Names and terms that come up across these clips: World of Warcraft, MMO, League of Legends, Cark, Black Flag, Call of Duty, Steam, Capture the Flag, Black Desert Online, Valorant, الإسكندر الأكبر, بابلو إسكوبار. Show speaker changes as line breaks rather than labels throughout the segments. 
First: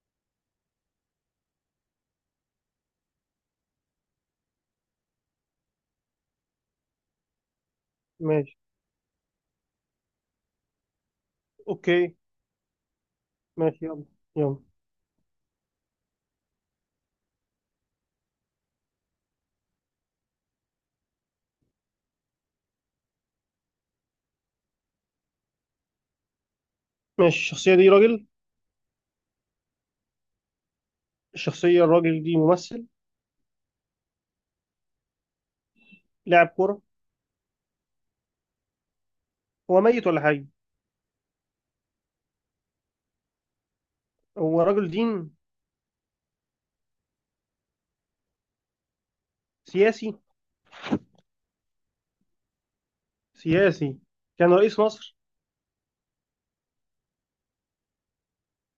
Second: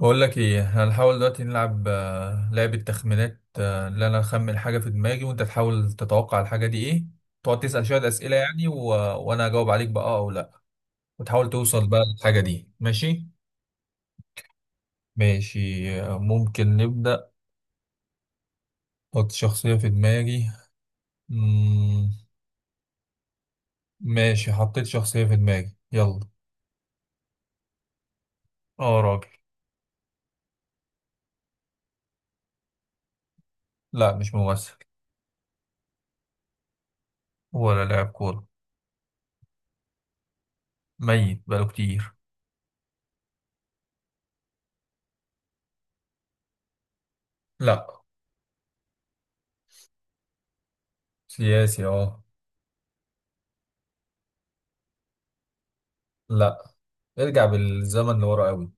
بقول لك ايه، هنحاول دلوقتي نلعب لعبة تخمينات اللي انا اخمن حاجة في دماغي وانت تحاول تتوقع الحاجة دي ايه. تقعد تسأل شوية أسئلة
ماشي.
يعني وانا اجاوب عليك بقى او لا، وتحاول توصل بقى
اوكي.
للحاجة دي. ماشي.
ماشي. يلا يلا.
ماشي، ممكن نبدأ. حط شخصية في دماغي. مم... ماشي، حطيت شخصية في دماغي، يلا.
ماشي، الشخصية دي راجل؟
اه راجل.
الشخصية الراجل دي ممثل؟
لا مش ممثل.
لاعب كورة؟
ولا لاعب كورة.
هو ميت ولا حي؟
ميت بقاله كتير.
هو رجل دين؟
لا.
سياسي.
سياسي اه.
سياسي. كان رئيس مصر؟
لا. ارجع بالزمن لورا قوي.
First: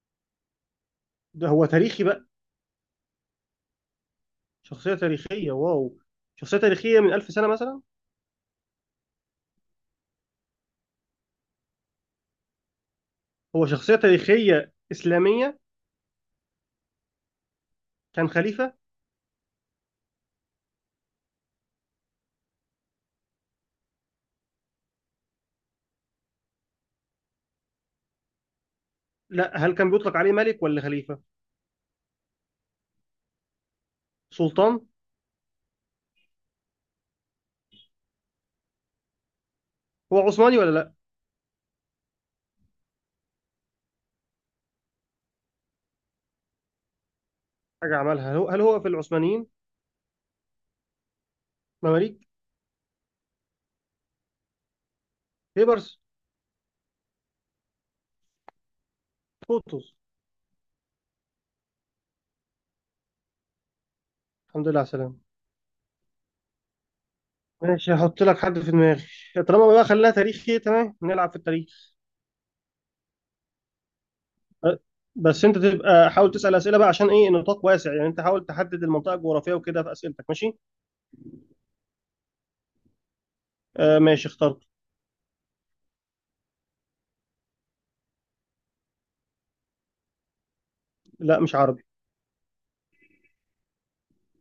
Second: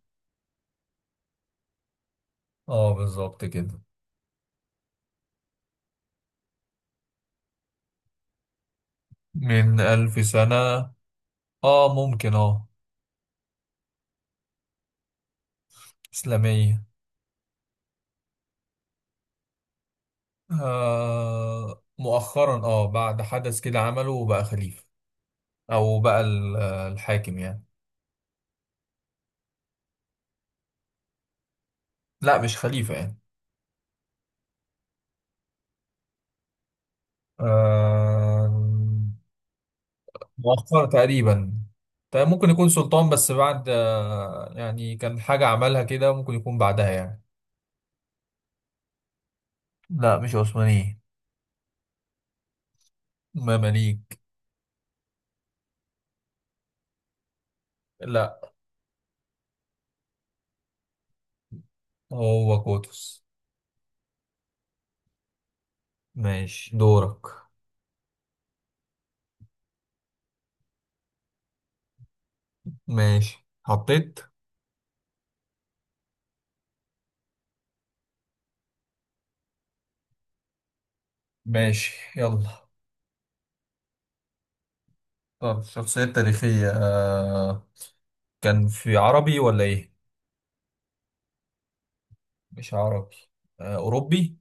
ده هو تاريخي بقى؟
اه بالظبط كده.
شخصية تاريخية، واو. شخصية تاريخية من 1000 سنة مثلا.
من 1000 سنة. اه ممكن اه.
هو شخصية تاريخية إسلامية؟
إسلامية.
كان خليفة؟
آه مؤخرا بعد حدث كده عمله وبقى خليفة. أو بقى ال- الحاكم يعني.
لا، هل كان بيطلق عليه ملك ولا خليفة؟
لا مش خليفة يعني.
سلطان.
آه،
هو عثماني ولا
مؤخرا
لا؟
تقريبا. طيب ممكن يكون سلطان، بس بعد يعني كان حاجة عملها كده، ممكن يكون بعدها يعني.
حاجة عملها، هل هو في العثمانيين؟
لا مش عثمانية.
مماليك.
مماليك.
بيبرس.
لا.
قطز.
هو قطز.
الحمد لله على السلامة.
ماشي دورك.
ماشي هحط لك حد في دماغي. طالما بقى خليها تاريخي، تمام، نلعب في التاريخ.
ماشي حطيت.
أه، بس انت تبقى حاول تسأل أسئلة بقى عشان ايه نطاق واسع يعني، انت حاول تحدد المنطقة الجغرافية وكده في أسئلتك ماشي.
ماشي يلا.
آه ماشي اخترت.
طب شخصية تاريخية، كان في عربي ولا إيه؟
لا مش عربي.
مش عربي. آه أوروبي.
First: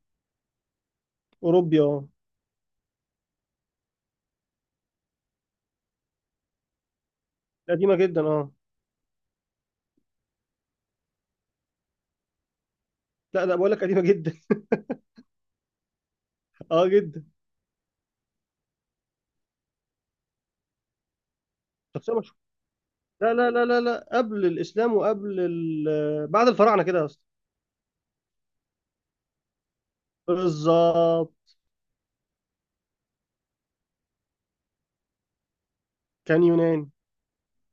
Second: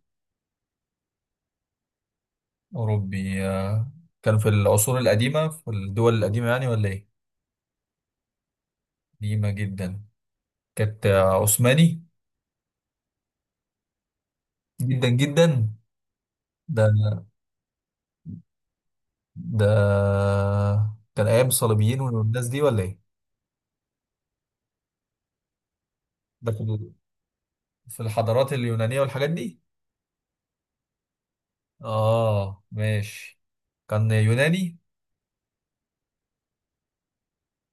أوروبي اه.
أوروبي كان في العصور القديمة، في الدول القديمة يعني ولا إيه؟
قديمة جدا اه.
قديمة جدا. كانت عثماني.
لا لا بقول لك قديمة جدا
جدا جدا. ده.
اه جدا.
ده. كان أيام الصليبيين
شخصية مشهورة.
والناس دي ولا إيه؟
لا لا لا لا لا، قبل الإسلام وقبل ال... بعد
ده في
الفراعنة
ال-
كده اصلا.
في الحضارات اليونانية والحاجات دي؟
بالظبط.
آه ماشي. كان يوناني.
كان يوناني.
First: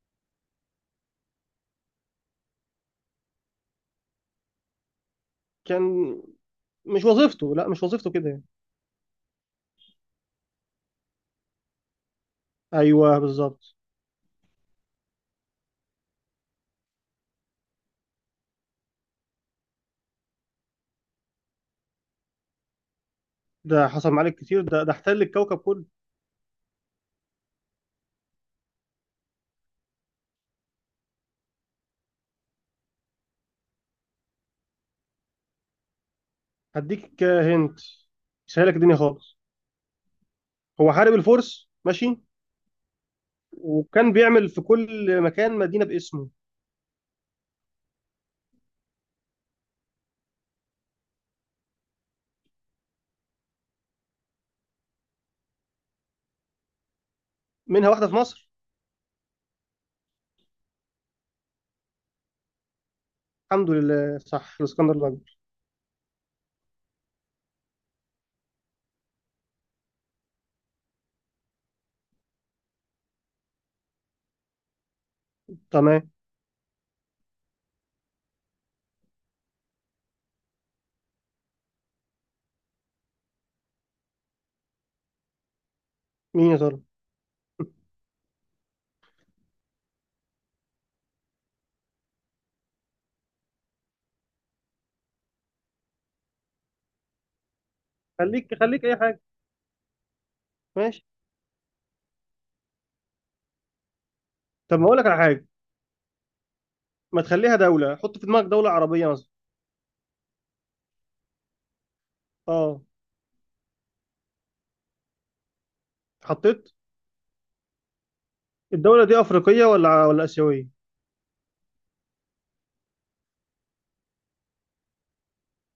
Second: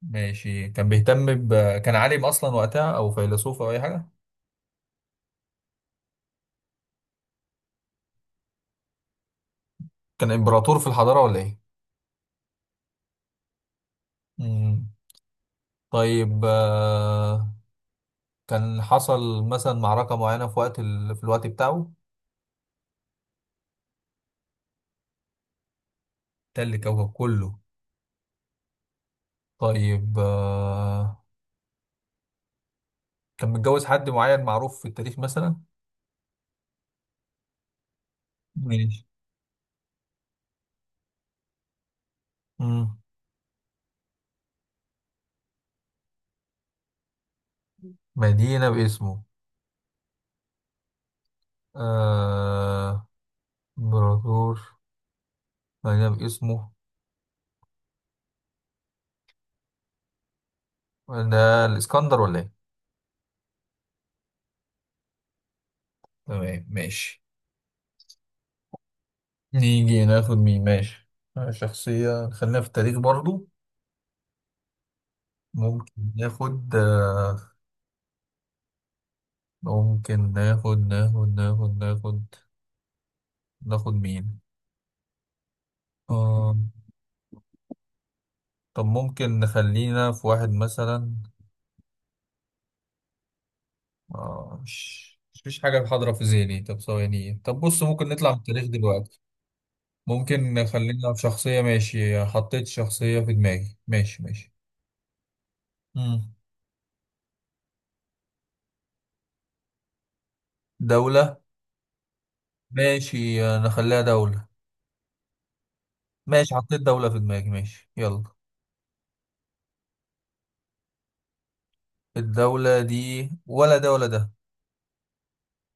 ماشي، كان بيهتم كان عالم اصلا وقتها، او فيلسوف، او اي حاجه.
كان مش وظيفته، لا مش وظيفته كده يعني.
كان امبراطور في الحضاره ولا ايه.
ايوه بالظبط.
مم. طيب كان حصل مثلا معركه معينه في وقت في الوقت بتاعه.
ده حصل معاك كتير، ده احتل الكوكب كله.
تل كوكب كله. طيب، كان متجوز حد معين معروف في التاريخ مثلا.
هديك هنت، سهلك الدنيا
ماشي.
خالص. هو حارب الفرس ماشي.
مم.
وكان بيعمل في كل مكان مدينة باسمه.
مدينه باسمه. آه، امبراطور. مدينه باسمه.
منها واحدة في مصر.
ده الاسكندر ولا ايه.
الحمد لله صح الاسكندر الأكبر.
تمام ماشي. نيجي ناخد مين. ماشي، شخصية خلينا في التاريخ برضو.
تمام.
ممكن ناخد آه، ممكن ناخد مين.
مين
آه،
يا ترى.
طب ممكن نخلينا في واحد مثلا. مش فيش حاجة حاضرة في ذهني. طب ثواني، طب بص، ممكن نطلع من
خليك
التاريخ
خليك أي
دلوقتي.
حاجة.
ممكن
ماشي.
نخلينا في شخصية. ماشي، حطيت شخصية في دماغي، ماشي ماشي.
طب ما أقول لك على حاجة.
مم.
ما تخليها دولة، حط في دماغك دولة عربية مثلا.
دولة.
اه
ماشي، نخليها دولة. ماشي،
حطيت.
حطيت دولة في دماغي، ماشي يلا.
الدولة دي أفريقية ولا آسيوية؟
الدولة دي ولا ده ولا ده.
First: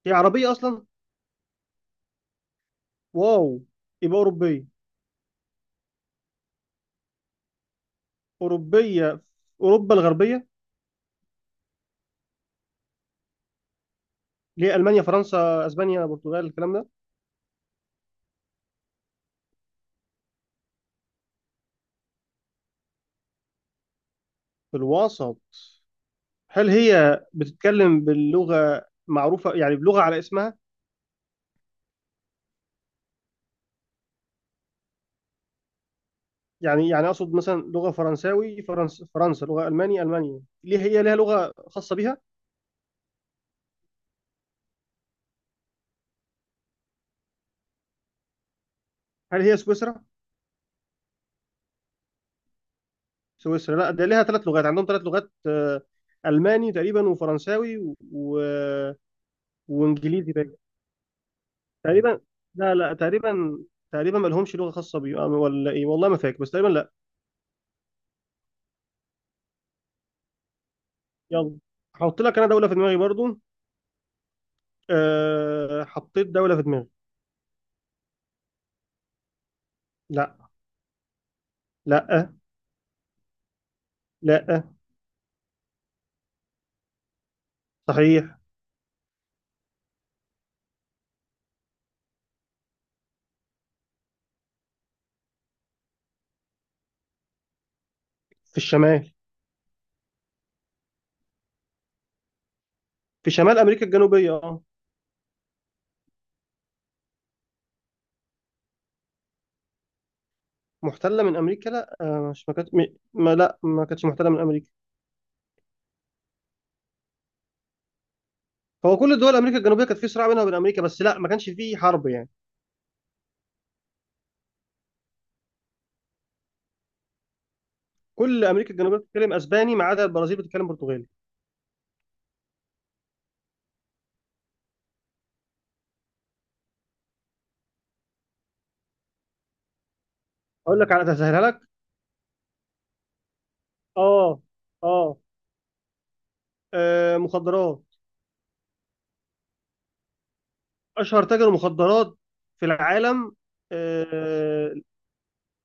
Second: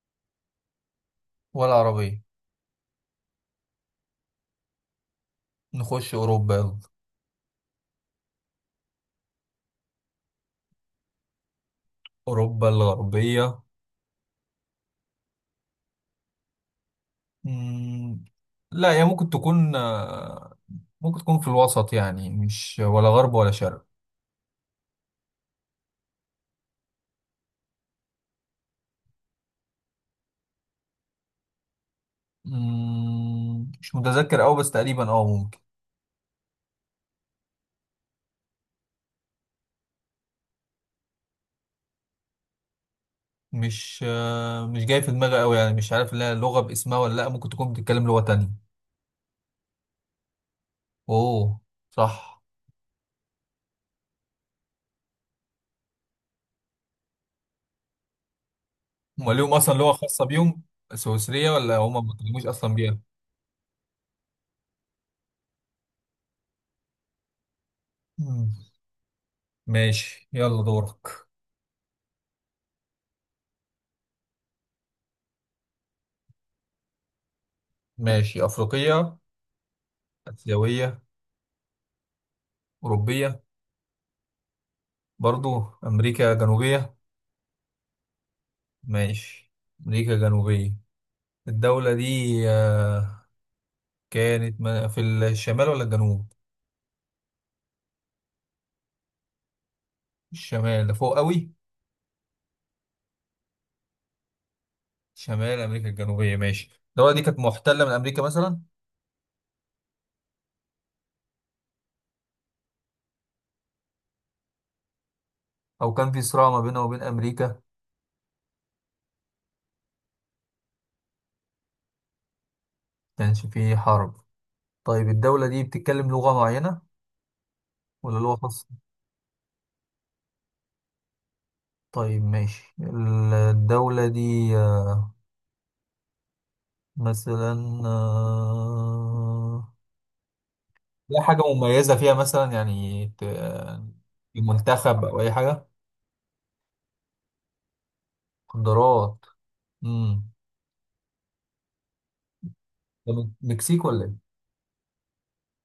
هي عربية أصلا؟
ولا عربية.
واو. يبقى أوروبية.
نخش أوروبا يلا.
أوروبية في أوروبا الغربية؟
أوروبا الغربية.
ليه، ألمانيا فرنسا أسبانيا البرتغال الكلام ده.
مم. لا هي ممكن تكون ممكن تكون في الوسط يعني، مش ولا غرب ولا شرق.
في الوسط؟ هل هي بتتكلم باللغة معروفة يعني بلغة على اسمها؟
مم. مش متذكر أوي، بس تقريبا اه ممكن.
يعني أقصد مثلا لغة فرنساوي فرنسا، لغة ألماني ألمانيا، ليه هي لها لغة خاصة بيها؟
مش مش جاي في دماغي أوي يعني، مش عارف لها لغة باسمها ولا لأ، ممكن تكون بتتكلم لغة تانية.
هل هي سويسرا؟
أوه. صح.
سويسرا، لا ده لها 3 لغات، عندهم 3 لغات، ألماني تقريبا وفرنساوي
هما ليهم أصلا لغة خاصة
وإنجليزي باين.
بيهم؟ سويسرية ولا هما ما
تقريبا.
بيتكلموش أصلا
لا لا
بيها؟
تقريبا. تقريبا ما لهمش لغة خاصة بيهم ولا إيه، والله ما فاكر بس تقريبا لا.
مم. ماشي يلا دورك.
يلا. هحط لك أنا دولة في دماغي برضو. أه حطيت دولة في دماغي.
ماشي. أفريقية؟
لا.
آسيوية؟
لا.
أوروبية؟
لا.
برضو. أمريكا جنوبية؟
صحيح.
ماشي. أمريكا جنوبية. الدولة دي آه، كانت في الشمال ولا الجنوب؟
في الشمال.
الشمال ده فوق قوي؟
في شمال أمريكا الجنوبية اه.
شمال أمريكا الجنوبية. ماشي. الدولة دي كانت محتلة من أمريكا مثلا؟
محتلة من أمريكا، لا، مش ما كانت م- ما لا ما كانتش محتلة من أمريكا.
أو كان في صراع ما بينها وبين أمريكا؟
هو كل دول أمريكا الجنوبية كانت في صراع بينها وبين أمريكا بس لا ما كانش فيه حرب يعني.
كانش في حرب. طيب الدولة دي بتتكلم لغة معينة ولا لغة
كل
خاصة؟
أمريكا الجنوبية بتتكلم أسباني ما عدا البرازيل بتتكلم برتغالي.
طيب ماشي. الدولة دي مثلا آه،
أقول لك على
ليها
تسهلها
حاجة
لك.
مميزة فيها مثلا يعني،
اه.
المنتخب
اه.
أو أي حاجة.
مخدرات.
مخدرات. امم
أشهر تاجر مخدرات في
طب
العالم.
مكسيك ولا إيه؟
آه،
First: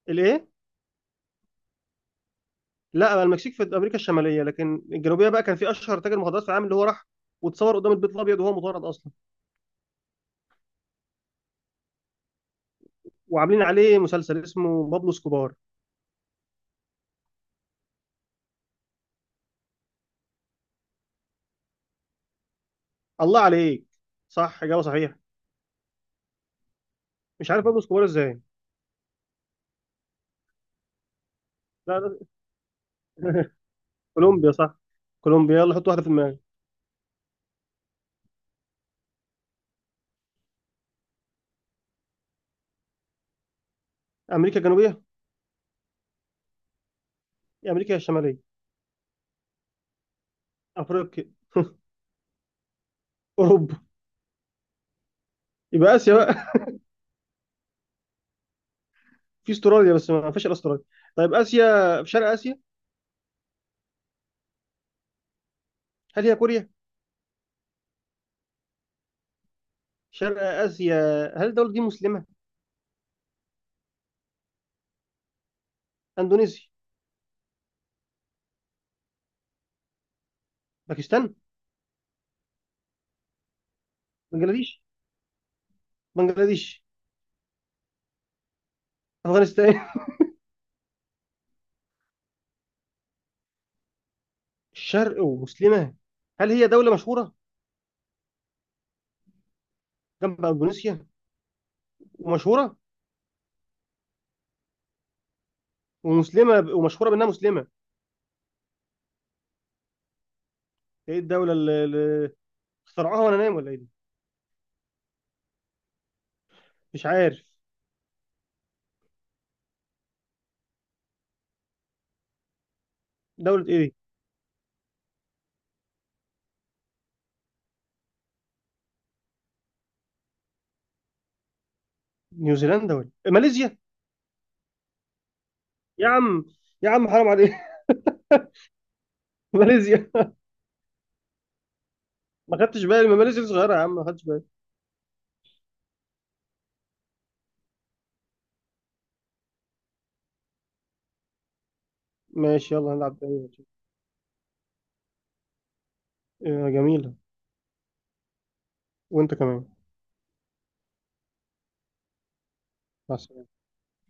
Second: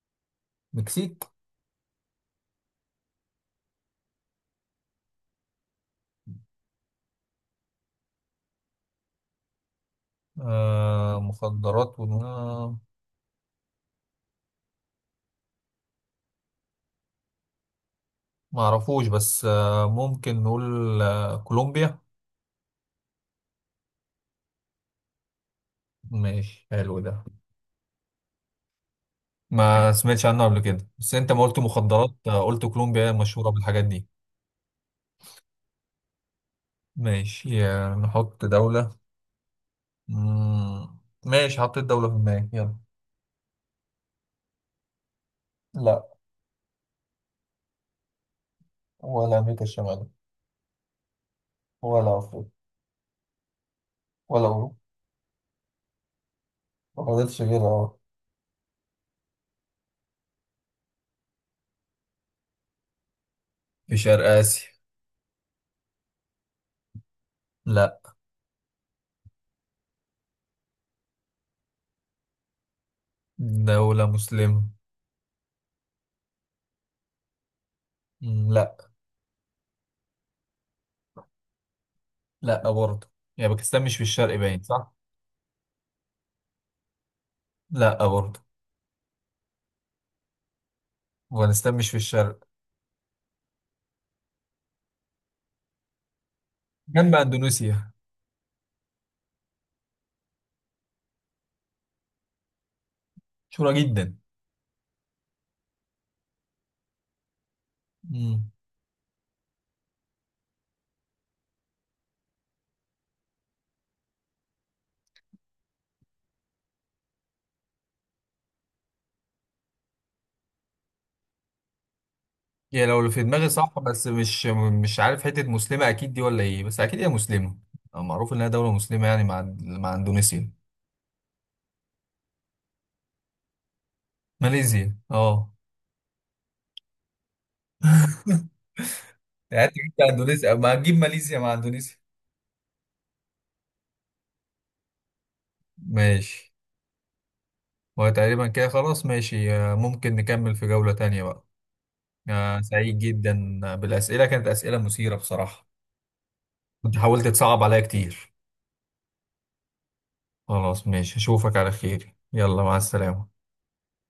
الإيه.
مكسيك.
لا بقى المكسيك في امريكا الشماليه، لكن الجنوبيه بقى كان في اشهر تاجر مخدرات في العالم اللي هو راح واتصور قدام البيت الابيض وهو مطارد اصلا،
آه مخدرات و... آه،
وعاملين عليه مسلسل اسمه بابلو سكوبار.
معرفوش، بس آه ممكن نقول آه كولومبيا.
الله عليك، صح، اجابه صحيحه.
ماشي حلو ده.
مش عارف بابلو سكوبار ازاي.
ما سمعتش عنه قبل كده، بس أنت ما قلت
لا
مخدرات
لا
قلت كولومبيا هي المشهورة بالحاجات دي.
كولومبيا صح. كولومبيا، يلا حط واحده في دماغك.
ماشي نحط دولة. مم. ماشي، حطيت دولة في دماغي، يلا.
امريكا الجنوبيه؟
لا.
يا امريكا يا الشماليه.
ولا أمريكا الشمالية.
افريقيا؟
ولا أفريقيا.
اوروبا؟
ولا أوروبا.
يبقى اسيا بقى.
ما فضلش غيرها اه.
في استراليا بس ما فيش إلا استراليا. طيب اسيا. في شرق اسيا.
في شرق آسيا.
هل هي كوريا؟
لا.
شرق اسيا. هل الدوله دي مسلمه؟
دولة مسلمة.
اندونيسيا.
مم، لا.
باكستان.
لا برضه. يعني باكستان مش في الشرق، باين
بنجلاديش.
صح؟
بنجلاديش.
لا برضه.
افغانستان.
أفغانستان مش في الشرق.
الشرق ومسلمة. هل هي دولة
جنب
مشهورة؟
أندونيسيا.
جنب إندونيسيا. ومشهورة.
مشهورة جدا.
ومسلمة ومشهورة بأنها مسلمة.
مم.
إيه الدولة اللي اخترعوها وأنا نايم ولا إيه دي؟ مش عارف.
يعني لو اللي في دماغي
دولة
صح
إيه دي؟
بس مش. مش عارف حتة مسلمة أكيد دي ولا إيه، بس أكيد هي مسلمة. معروف إنها دولة مسلمة يعني مع أندونيسيا.
نيوزيلندا ولا إيه؟ ماليزيا.
ماليزيا أه.
يا عم، يا عم حرام عليك
يعني أنت جبت
ماليزيا.
أندونيسيا، ما هتجيب ماليزيا مع أندونيسيا.
ما خدتش بالي، ما ماليزيا صغيرة يا عم، ما خدتش بالي.
ماشي. وتقريبا كده خلاص. ماشي، ممكن نكمل في جولة تانية بقى.
ماشي يلا
سعيد
نلعب تاني.
جدا بالأسئلة، كانت أسئلة مثيرة بصراحة. كنت
جميلة.
حاولت تصعب عليا كتير.
وأنت كمان.
خلاص ماشي، أشوفك على خير، يلا مع
مع
السلامة.
السلامة.